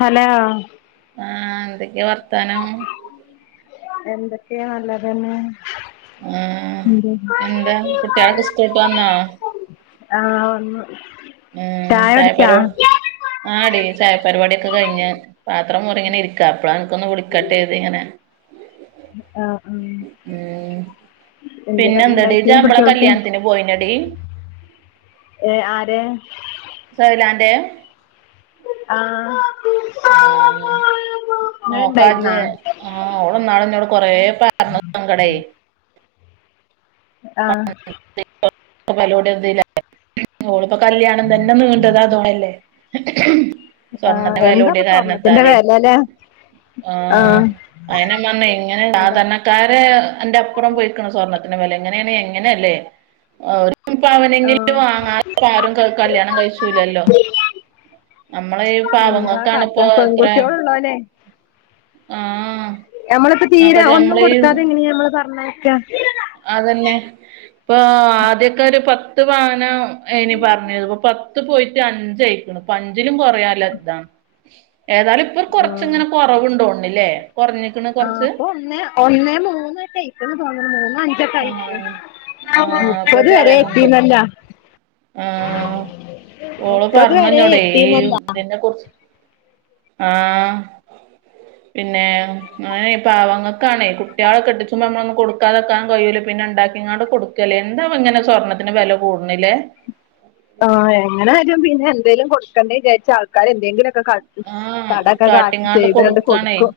Hello ആഹ് എന്തൊക്കയാ വർത്താനം എന്തൊക്കെയാ നല്ലതന്നെ ആഹ് ഉത എന്താ കുട്ടികളൊക്കെ സ്കൂളിട്ട് വന്നോ [unintelligible] ആഹ് വന്നു മം ചായ കുടിച്ചാ ചായപ്പരുവ ആടി ചായ പരിപാടിക്കെ കഴിഞ്ഞ് പാത്രം മോറി ഇങ്ങനെ ഇരിക്കാ അപ്പളാ അൻക്കൊന്ന് വിളിക്കട്ടെ കേരുതി ഇങ്ങനെ ഉ [unintelligible] ആഹ് ആഹ് എന്തെ പിന്നെ എന്താടി കടിണ്ടാക്കിയെ ഇജ്ജ് നമ്മളെ കുട്ടിയോൾക്ക്? കല്യാണത്തിന് പോയിനടി ഏഹ് ആരേ? സഹ് ലാന്റെ ആഹ് ആഹ് [unintelligible] ഇങ്ങള് ഇണ്ടായിരുന്നാ ആഹ് അവളിന്നാള് ന്നോട് കൊറേ പറഞ്ഞ് സങ്കടേയ്. ആഹ് [inaudible] ഓള് പ്പോ കല്യാണം തന്നെ നീണ്ടത് അതോണ്ടല്ലേ. ആഹ് സ്വർണത്തിനു വില കൂടിയ എന്താപ്പൊ സ്വർണ്ണത്തിന്റെ കാരണത്താല് വെലല്ലേ ആഹ് [unintelligible] എന്താ [unintelligible] അന്റെ അപ്പുറം പോയിക്ണ് സ്വർണത്തിന്റെ വില എങ്ങനെയാണ് എങ്ങനെയല്ലേ? ഒരു ആഹ് പവനെങ്കിലും വാങ്ങാതെ ആരും കല്യാണം കഴിച്ചൂലല്ലോ? നമ്മളെ ഈ എന്താ പാവങ്ങൾക്കാണ് ഇപ്പോ കാട്ടാ ഇത്ര പെൺകുട്ടിയോൾ ഉള്ളോനെ ആ നമ്മളിപ്പോ നോക്ക തീരെ ഒന്നും നമ്മള് ഈ കൊടുക്കാതെ എങ്ങനെയാ നമ്മള് പറഞ്ഞയക്ക? അതന്നെ ഇപ്പൊ ആദ്യക്കെ ഒരു പത്ത് പത്ത്പവനാ അയിന് പറഞ്ഞത് പ്പോ പത്ത് പോയിട്ട് അഞ്ചയിക്ക്ണ്. പ്പഞ്ചിലും കുറയല്ല ത്താ ഏതാലും ഇപ്പൊ ആഹ് കൊറച്ചിങ്ങനെ കൊറവുണ്ടോണ്. ആണ്ല്ലേ കൊറഞ് ആഹ് പ്പൊ ഒന്നേ ഒന്നേ മൂന്നരായി ഒരു പവന് മൂന്ന് അ ആഹ് [unintelligible] ആഹ് ഇപ്പൊ മുപ്പത് വരെ പറയണണ്ട് എത്തിന്നല്ലോ ആഹ് ഓള് മുപ്പത് പറഞ് വരെ ന്നോടെ ഏയ് എത്തീന്നല്ല തിനെ കുറിച്ച് ആഹ് പിന്നെ ങ ഈ പാവങ്ങക്കാണെ കുട്ടികളെ കെട്ടിച്ചുമ്പോ ഒന്നും കൊടുക്കാതെക്കാൻ കഴയൂല്ല പിന്നെ ഉണ്ടാക്കി പിന്നോട് കൊടുക്കല്ലേ എന്താവും ഇങ്ങനെ സ്വർണ്ണത്തിന് വില കൂടുന്നില്ലേ? [inaudible] ആഹ് എങ്ങനാലും പിന്നെ എന്തേലും കൊടുക്കണ്ടെ വിചാരിച് ആൾക്കാർ എന്തെങ്കിലുംക്കെകാട്ടും ആഹ് കടകട ആക്കി കാട്ടിങ്ങാണ്ട് ചെയ്താണ്ട് കൊടുക്കാണേ കൊടുക്കും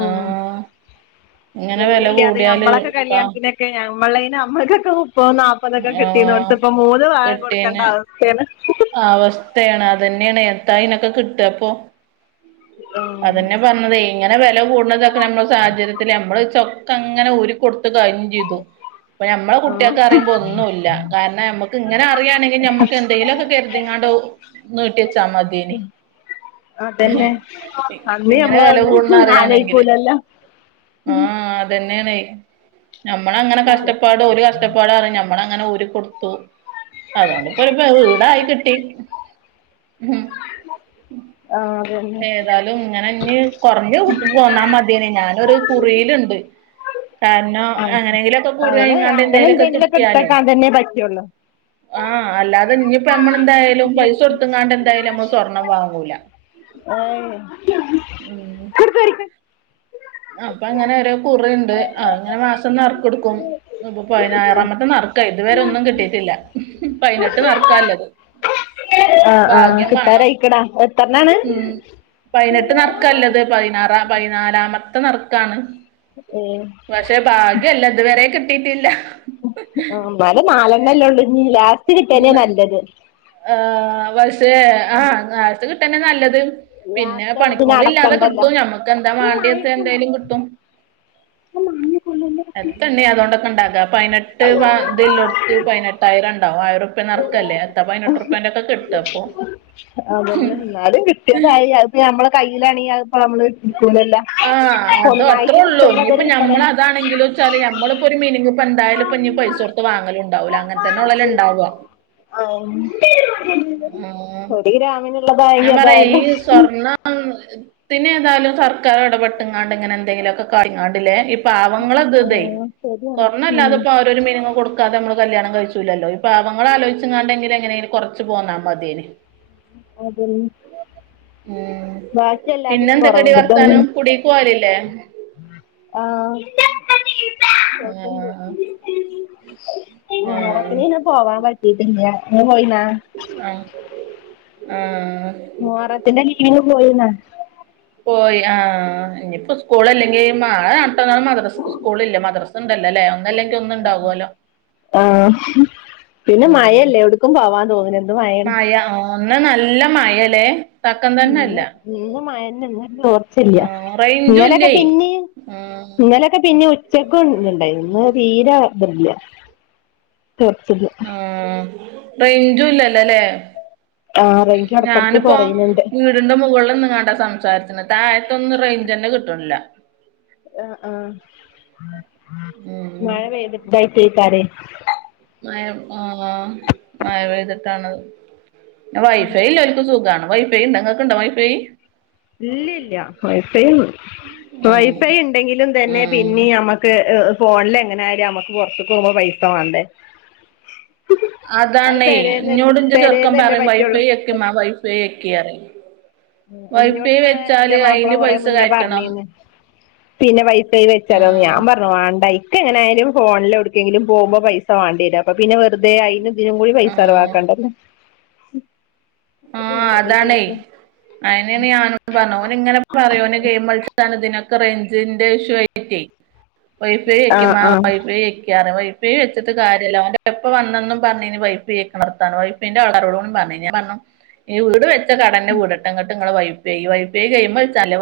ആഹ് ഇങ്ങനെ വില ഒന്നില്ലാതെ കൂടിയാല് ഞമ്മളൊക്കെ ഇപ്പ കല്യാണത്തിനൊക്കെ ഞമ്മളെന് നമ്മക്കൊക്കെ മുപ്പതും നാപ്പ പ്പതോക്കെ ആഹ് കിട്ടീനോട്ത്ത് ഇപ്പം മൂന്ന് പവൻ കൊടുക്കേണ്ട കെട്ടീന് അവസ്ഥയാണ്. അവസ്ഥയാണ് അതന്നെയാണ് എ ത്താ ഇനൊക്കെ കിട്ട ഇപ്പൊ? ആ അതന്നെ പറഞ്ഞതേ ഇങ്ങനെ വില കൂടുന്നതൊക്കെ നമ്മള സാഹചര്യത്തിത്തില് നമ്മള് ചൊക്ക അങ്ങനെ ഊരി കൊടുത്തു കഴിഞ്ഞും ചെയ്തു. ഇപ്പൊ മ്മളെ ആ കുട്ടിയൊക്കെ അറിയുമ്പോ ഒന്നുമല്ല കാരണം ഞമ്മുക്ക് ഇങ്ങനെ അറിയയാണെങ്ക നമ്മക്ക് എന്തെങ്കിലുമൊക്കെ കരുതിങ്ങാണ്ടോ നൂറ്റിച്ചമ്മതീന് അതല്ലെ ഇങ്ങനെ വില കൂടന്ന അറിയണെങ്കില് ആലോയിക്കൂലല്ലോ ആഹ് അതന്നെയാണെ ഞമ്മള അങ്ങനെ കഷ്ടപ്പാട് ഒരു കഷ്ടപ്പാട അറി നമ്മള അങ്ങനെ ഊരിക്കൊടു പ്പൊ അതുകൊണ്ടിപ്പൊ ഇപ്പൊ വീടായി കിട്ടി ഹ്മ് ആഹ അത് തന്നെ ഇത് ഇങ്ങനെ ഇനി കുറഞ്ഞു- പോന്നാ മതിനു ഞാനൊരു കുറിയിലുണ്ട്. കാരണം, ആ അങ്ങനെങ്കിലുംക്കെ കുറി അങ്ങനെ കടിഞ്ഞാണ്ട് അങ്ങനെ എന്തേലുമൊക്കെ എന്തെങ്കിലുമൊക്കെ കിട്ടിയാലേ. എടുത്തേക്കാൻ തന്നെ പറ്റുള്ളൂ ആഹ് അല്ലാതെ ഇനിയിപ്പോ നമ്മളെന്തായാലും പൈസൊട് ത്തെങ്ങാണ്ട് എന്തായാലും നമ്മള് സ്വർണം വാങ്ങൂല ഓ മ്ഹ് അപ്പൊ അങ്ങനെ ഓരോ കുറുണ്ട് അങ്ങനെ മാസം നറുക്കെടുക്കും. ഇപ്പൊ പതിനാറാമത്തെ നറക്ക ഇതുവരെ ഒന്നും കിട്ടിയിട്ടില്ല പതിനെട്ട് നറുക്കാല്ലത് [inaudible] ആഹ് ആഹ് ഭാഗ്യം വേണം കിട്ടാരായിക്കണാ എത്രണ്ണാണ്? ഉം പതിനെട്ട് നറുക്കല്ലത് പതിനാറാം പതിനാലാമത്തെ നറുക്കാണ് ഏഹ് പക്ഷെ ഭാഗ്യല്ല ഇതുവരെ കിട്ടിയിട്ടില്ല. ആഹ് ബല നാലെണ്ണല്ലേ ഉള്ളു നി ലാസ്റ്റ് കിട്ടനേ നല്ലത് ആഹാ വശേ ആഹാ നേരത്തെ കിട്ടന്നെ നല്ലത്. പിന്നെ ലാസ്റ്റ് ആവുമ്പോ പിന്നെ പണിക്കോള ഇല്ലാതെ അടക്കണ്ടല്ലോ കിട്ടും, ഞമ്മക്ക് എന്താ വേണ്ടിയ എന്തായാലും കിട്ടും. [inaudible] എത്തണ്ണീ അതുകൊണ്ടൊക്കെ ഉണ്ടാക്കാ, പതിനെട്ട് ഇതില്ലോട്ത്ത് പതിനെട്ടായിരം ഉണ്ടാവും ആയിരം- റക്കല്ലേ എത്ത പതിനെട്ട് റുപ്പന്റെ- ഒക്കെ കെട്ടാ അപ്പോ, നമ്മള കയ്യിലാണെങ്കിൽ ഇപ്പ നമ്മള്, എടുക്കൂലല്ലോ ആഹ അത ഒന്നായിട്ട് അത്രേ ഉള്ളു കിട്ടുമ്പോ ഇനിയിപ്പോ അതൊരു ഞമ്മള്, കിട്ടലല്ലേ അതാണെങ്കിലും വച്ചാല് ഞമ്മള്, ഇ ഒരു മീനിന് ഇപ്പ എന്തായാലും ഇപ്പ പൈസോടുത്ത്- വാങ്ങലുംണ്ടാവില്ല അങ്ങനെ തന്നെ ഉള്ളല ഉണ്ടാവുക. ആഹാ... ! ആഹ.. ! ഒരു ഗ്രാമീനുള്ളത, ഞൻ പറയാ ഈ സ്വർണം, ആഹാ പിന്നെ ഏതാലും സർക്കാർ ഇടപെട്ട്ങ്ങാണ്ട് ഇങ്ങനെ, എന്തെങ്കിലോക്കെ കാനിങ്ങടലേ. പാവങ്ങളതുതേയ്, ആഹ് ശരിയാണ് ഉം സ്വർണ്ണല്ലാതെ ഇപ്പോ ഓരോ മീനങ് കൊടുക്ക- ക്കാതെമ്മള് കല്യാണം കഴിച്ചൂല്ലല്ലോപ്പോ പാവങ്ങള- ആലോച്ച് ങ്ങാണ്ടെങ്കിലും എങ്ങനെ കുറച്ച് പോന്നാൽ മതേയ്ന്. [inaudible] ഉം ബാക്കി പിന്നെ എല്ലാതിനും എന്തൊക്കെടി വർത്താനം കുടി പോവാലില്ലേ? ആഹാ പോക്ക്ണ്ട്. ആഹ് ആഹ് ഓണത്തിന് പിന്ന പോവാൻ പറ്റിട്ടില്ല, ഇങ്ങള് പോയിന. ആഹാ ആഹാ... ! മോറത്തിന്റെ ലീവിന് പോയിന്. പോയി ആഹാ ഇനിയിപ്പോ, സ്കൂളല്ലെങ്കി മഴ നട്ടന്ന മാത്ര- സ്കൂളില്ല മദ്രസ് ഉണ്ടല്ലോല്ലേ, ഒന്നല്ലെങ്കിൽ ഒന്നുണ്ടാവുവല്ലോ. ആഹാ... ! പിന്നെ മഴയല്ലേ എവിടക്കും പോവാൻ തോന്നുന്ന്, മാഴ ഇന്ന് നല്ല മാഴാല്ലേ. ഉം ഇന്നും മഴ ഇന്നും ചോർച്ചല്ല, ആഹ് റേഞ്ചും ഇങ്ങലൊക്കെ ഇല്ലേ പിന്നെ- ആഹ് ഇന്നലൊക്കെ പിന്നെ ഉച്ചക്കും ഇണ്ടായി ഇന്ന് തീരെ ഇല്ല. [unintelligible] ആഹാ റേഞ്ചും ഇല്ലല്ലോല്ലേ.. ! ആഹാ റേഞ്ച് ഇടക്കിടക്ക് കുറയുന്നുണ്ട്. വിടിന്റെ മുകളിലൊന്നുംങ്ങാണ്ടാ സംസാരിക്കണത്, താഴ്തൊന്നും റേഞ്ച് തന്നെ കിട്ട്നില്ല. ആഹാ ആഹ ഉം മഴ പെയ്തിട്ടയ്ക്കാരെ. ആഹാ ആഹാ മയ പെയ്തിട്ടാണ്. വൈഫൈ എള്ളോല്ക്ക് സുഖമാണ്, വൈഫൈ ഇണ്ട ഇങ്ങക്ക്‌ ഇണ്ടോ വൈഫൈ? ഇല്ലല്ല വൈഫൈ ആഹ് വൈഫൈ ഉണ്ടെങ്കിലും തന്നെ ഉം പിന്നീ നമക്ക്, ഫോണില് എങ്ങനെ ആലും നമ്മക്ക് പുറത്ത്ക്കുമ്പോ പൈസ വേണ്ടേ. അതാണേ എന്നോട് ഇന്റെ ചെറുക്കം പെരേന്നല്ലേ പറയും പറ്റുള്ളൂ വൈഫൈ ഒക് മ്മ വൈഫൈ ഒക്.. ! ഇന്നോട് വൈഫൈ ഇവിടെ എന്റെ വെച്ചാല് മാപ്പിള അയിന് കൊറേ പൈസ മുന്നേ കയറ്റണം. പറഞ്ഞീന്ന് പിന്നെ വൈഫൈ വെച്ചാലോന്ന്, ഉം ഞാൻപറഞ്ഞു വേണ്ട ഇക്ക്- എങ്ങനൊയാലും ഫോണിൽ എടുക്കെങ്കിലും പോകുമ്പോൾ പൈസ. [unintelligible] ഇതിനും കൂടി പൈസ ആഹ് ചെലവാക്കണ്ടാലോ. അയിനെയാണ് ഞാനോട് പറഞ്ഞ ഓന ഇങ്ങനെ പാറയോന് ഗെയിം കളിച്ചാണ് ഇതിനൊക്കെ റേഞ്ചിന്റെ ഇഷ്യൂ. [inaudible] വൈഫൈ ആ വെക്ക്മ്മ... ആ വൈഫൈ വെക്ക്... ! വൈഫൈ വെച്ചട്ട് കാര്യമല്ല ഓന്റെഉപ്പ എപ്പോവന്നെന്നും പറഞ്ഞിന് വൈഫൈ വെക്കാനാർത്താനം. [unintelligible] പറഞ്ഞു ഞാൻ പറഞ്ഞു ഈ വീട് വെച്ച കടന്നെ വീടട്ടെ എന്നിട്ടിങ്ങടെ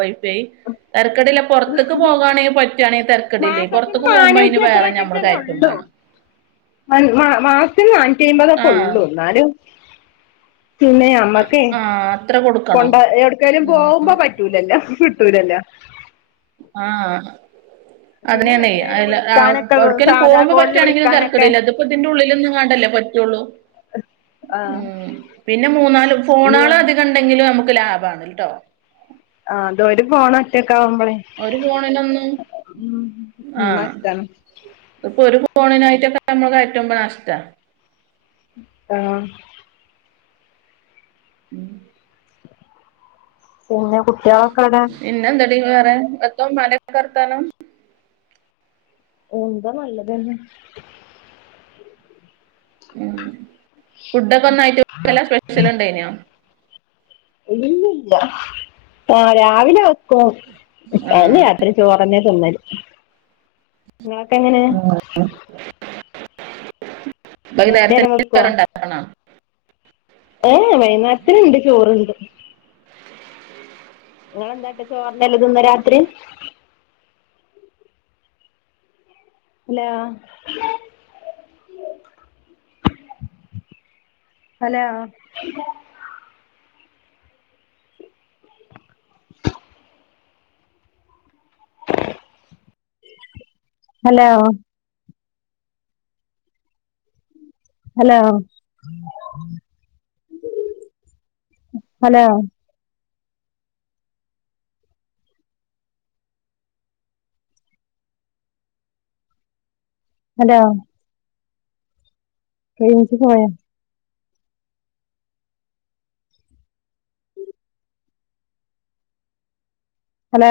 വൈഫൈ. [unintelligible] [unintelligible] പുറത്തേക്ക് പോകുകയാണെങ്കിൽ പറ്റുകയാണെങ്കിൽ തിരക്കടില്ലേ, മാസത്തിന് പുറത്തേക്ക് പോകുമ്പോ അതിന് വേറെ ഞമ്മള് കയറ്റും വേണം. മാസത്തിം നാറ്റി അമ്പതൊക്കെ ആഹ് ഉള്ളൂ എന്നാലും പിന്നെ ആ അമ്മക്കേ ആഹ് അത്ര കൊടുക്കണം കൊണ്ട എവിടക്കാലും ഉം പോകുമ്പോ പറ്റ ട്ടലല്ല ഫട്ടൂലല്ല ആഹ പിന്നെ അതിനെ തന്നെയ്യ എന്തിനേലും വിളിക്കാനൊക്കെ അടക്കനും സാധാ പോകുമ്പോ കോളില് പറ്റിയാണെങ്കിലും വിളിക്കാനൊക്കെ തിറക്കടല്ലത് ഇത്തിതിന്റെ ഉള്ളിൽൊന്നും കാണ്ടല്ലേ പറ്റുള്ളൂ ആഹ് ഉം പിന്നെ മൂന്നാാലും ഫോണാളും അധികം ഉണ്ടെങ്കിലും നമുക്ക് ലാഭ ആണ്ല്ല കേട്ടോ ആ്തോര് പോകണ ഒറ്റൊക്കെ ആവുമ്പോളേ ഒരു ഫോണിലൊന്നു ആഹ എന്നാ ഇഷ്ടാണ് ഇപ്പൊ ഒരു ഫോണിനായിട്ടൊക്കെ നമ്മൾ കയറ്റുമ്പോ നഷ്ടമാണ് ആഹ ഉം പിന്നെ കുട്ടികളൊക്കെ ഇവിടെ എോ മല വർത്തനം ഉന്താ നല്ലതന്നെ ഉ ഫുഡൊക്കെ ഒന്നായിട്ട്ല്ല സ്പെഷ്യൽ ഉണ്ടായിനോ ഇല്ലല്ല ആ രാവിലെ വക്കും ആഹ് അന്നെയ അ ചോറന്നെ തന്നല് നിങ്ങളൊക്കെ എങ്ങനെ വൈ നേരത്തെ രണ്ടേരം വെക്കുവോ വേറണ്ട ഏഹ വയനാട്ടിനുണ്ട് ചോറുണ്ട് നിങ്ങെന്താട്ട ചോറിന്നല്ല തിന്ന് രാത്രി അല്ല അല ഹലോ ഹലോ ഹലോ അതോ കച്ച പോയാ ഹലോ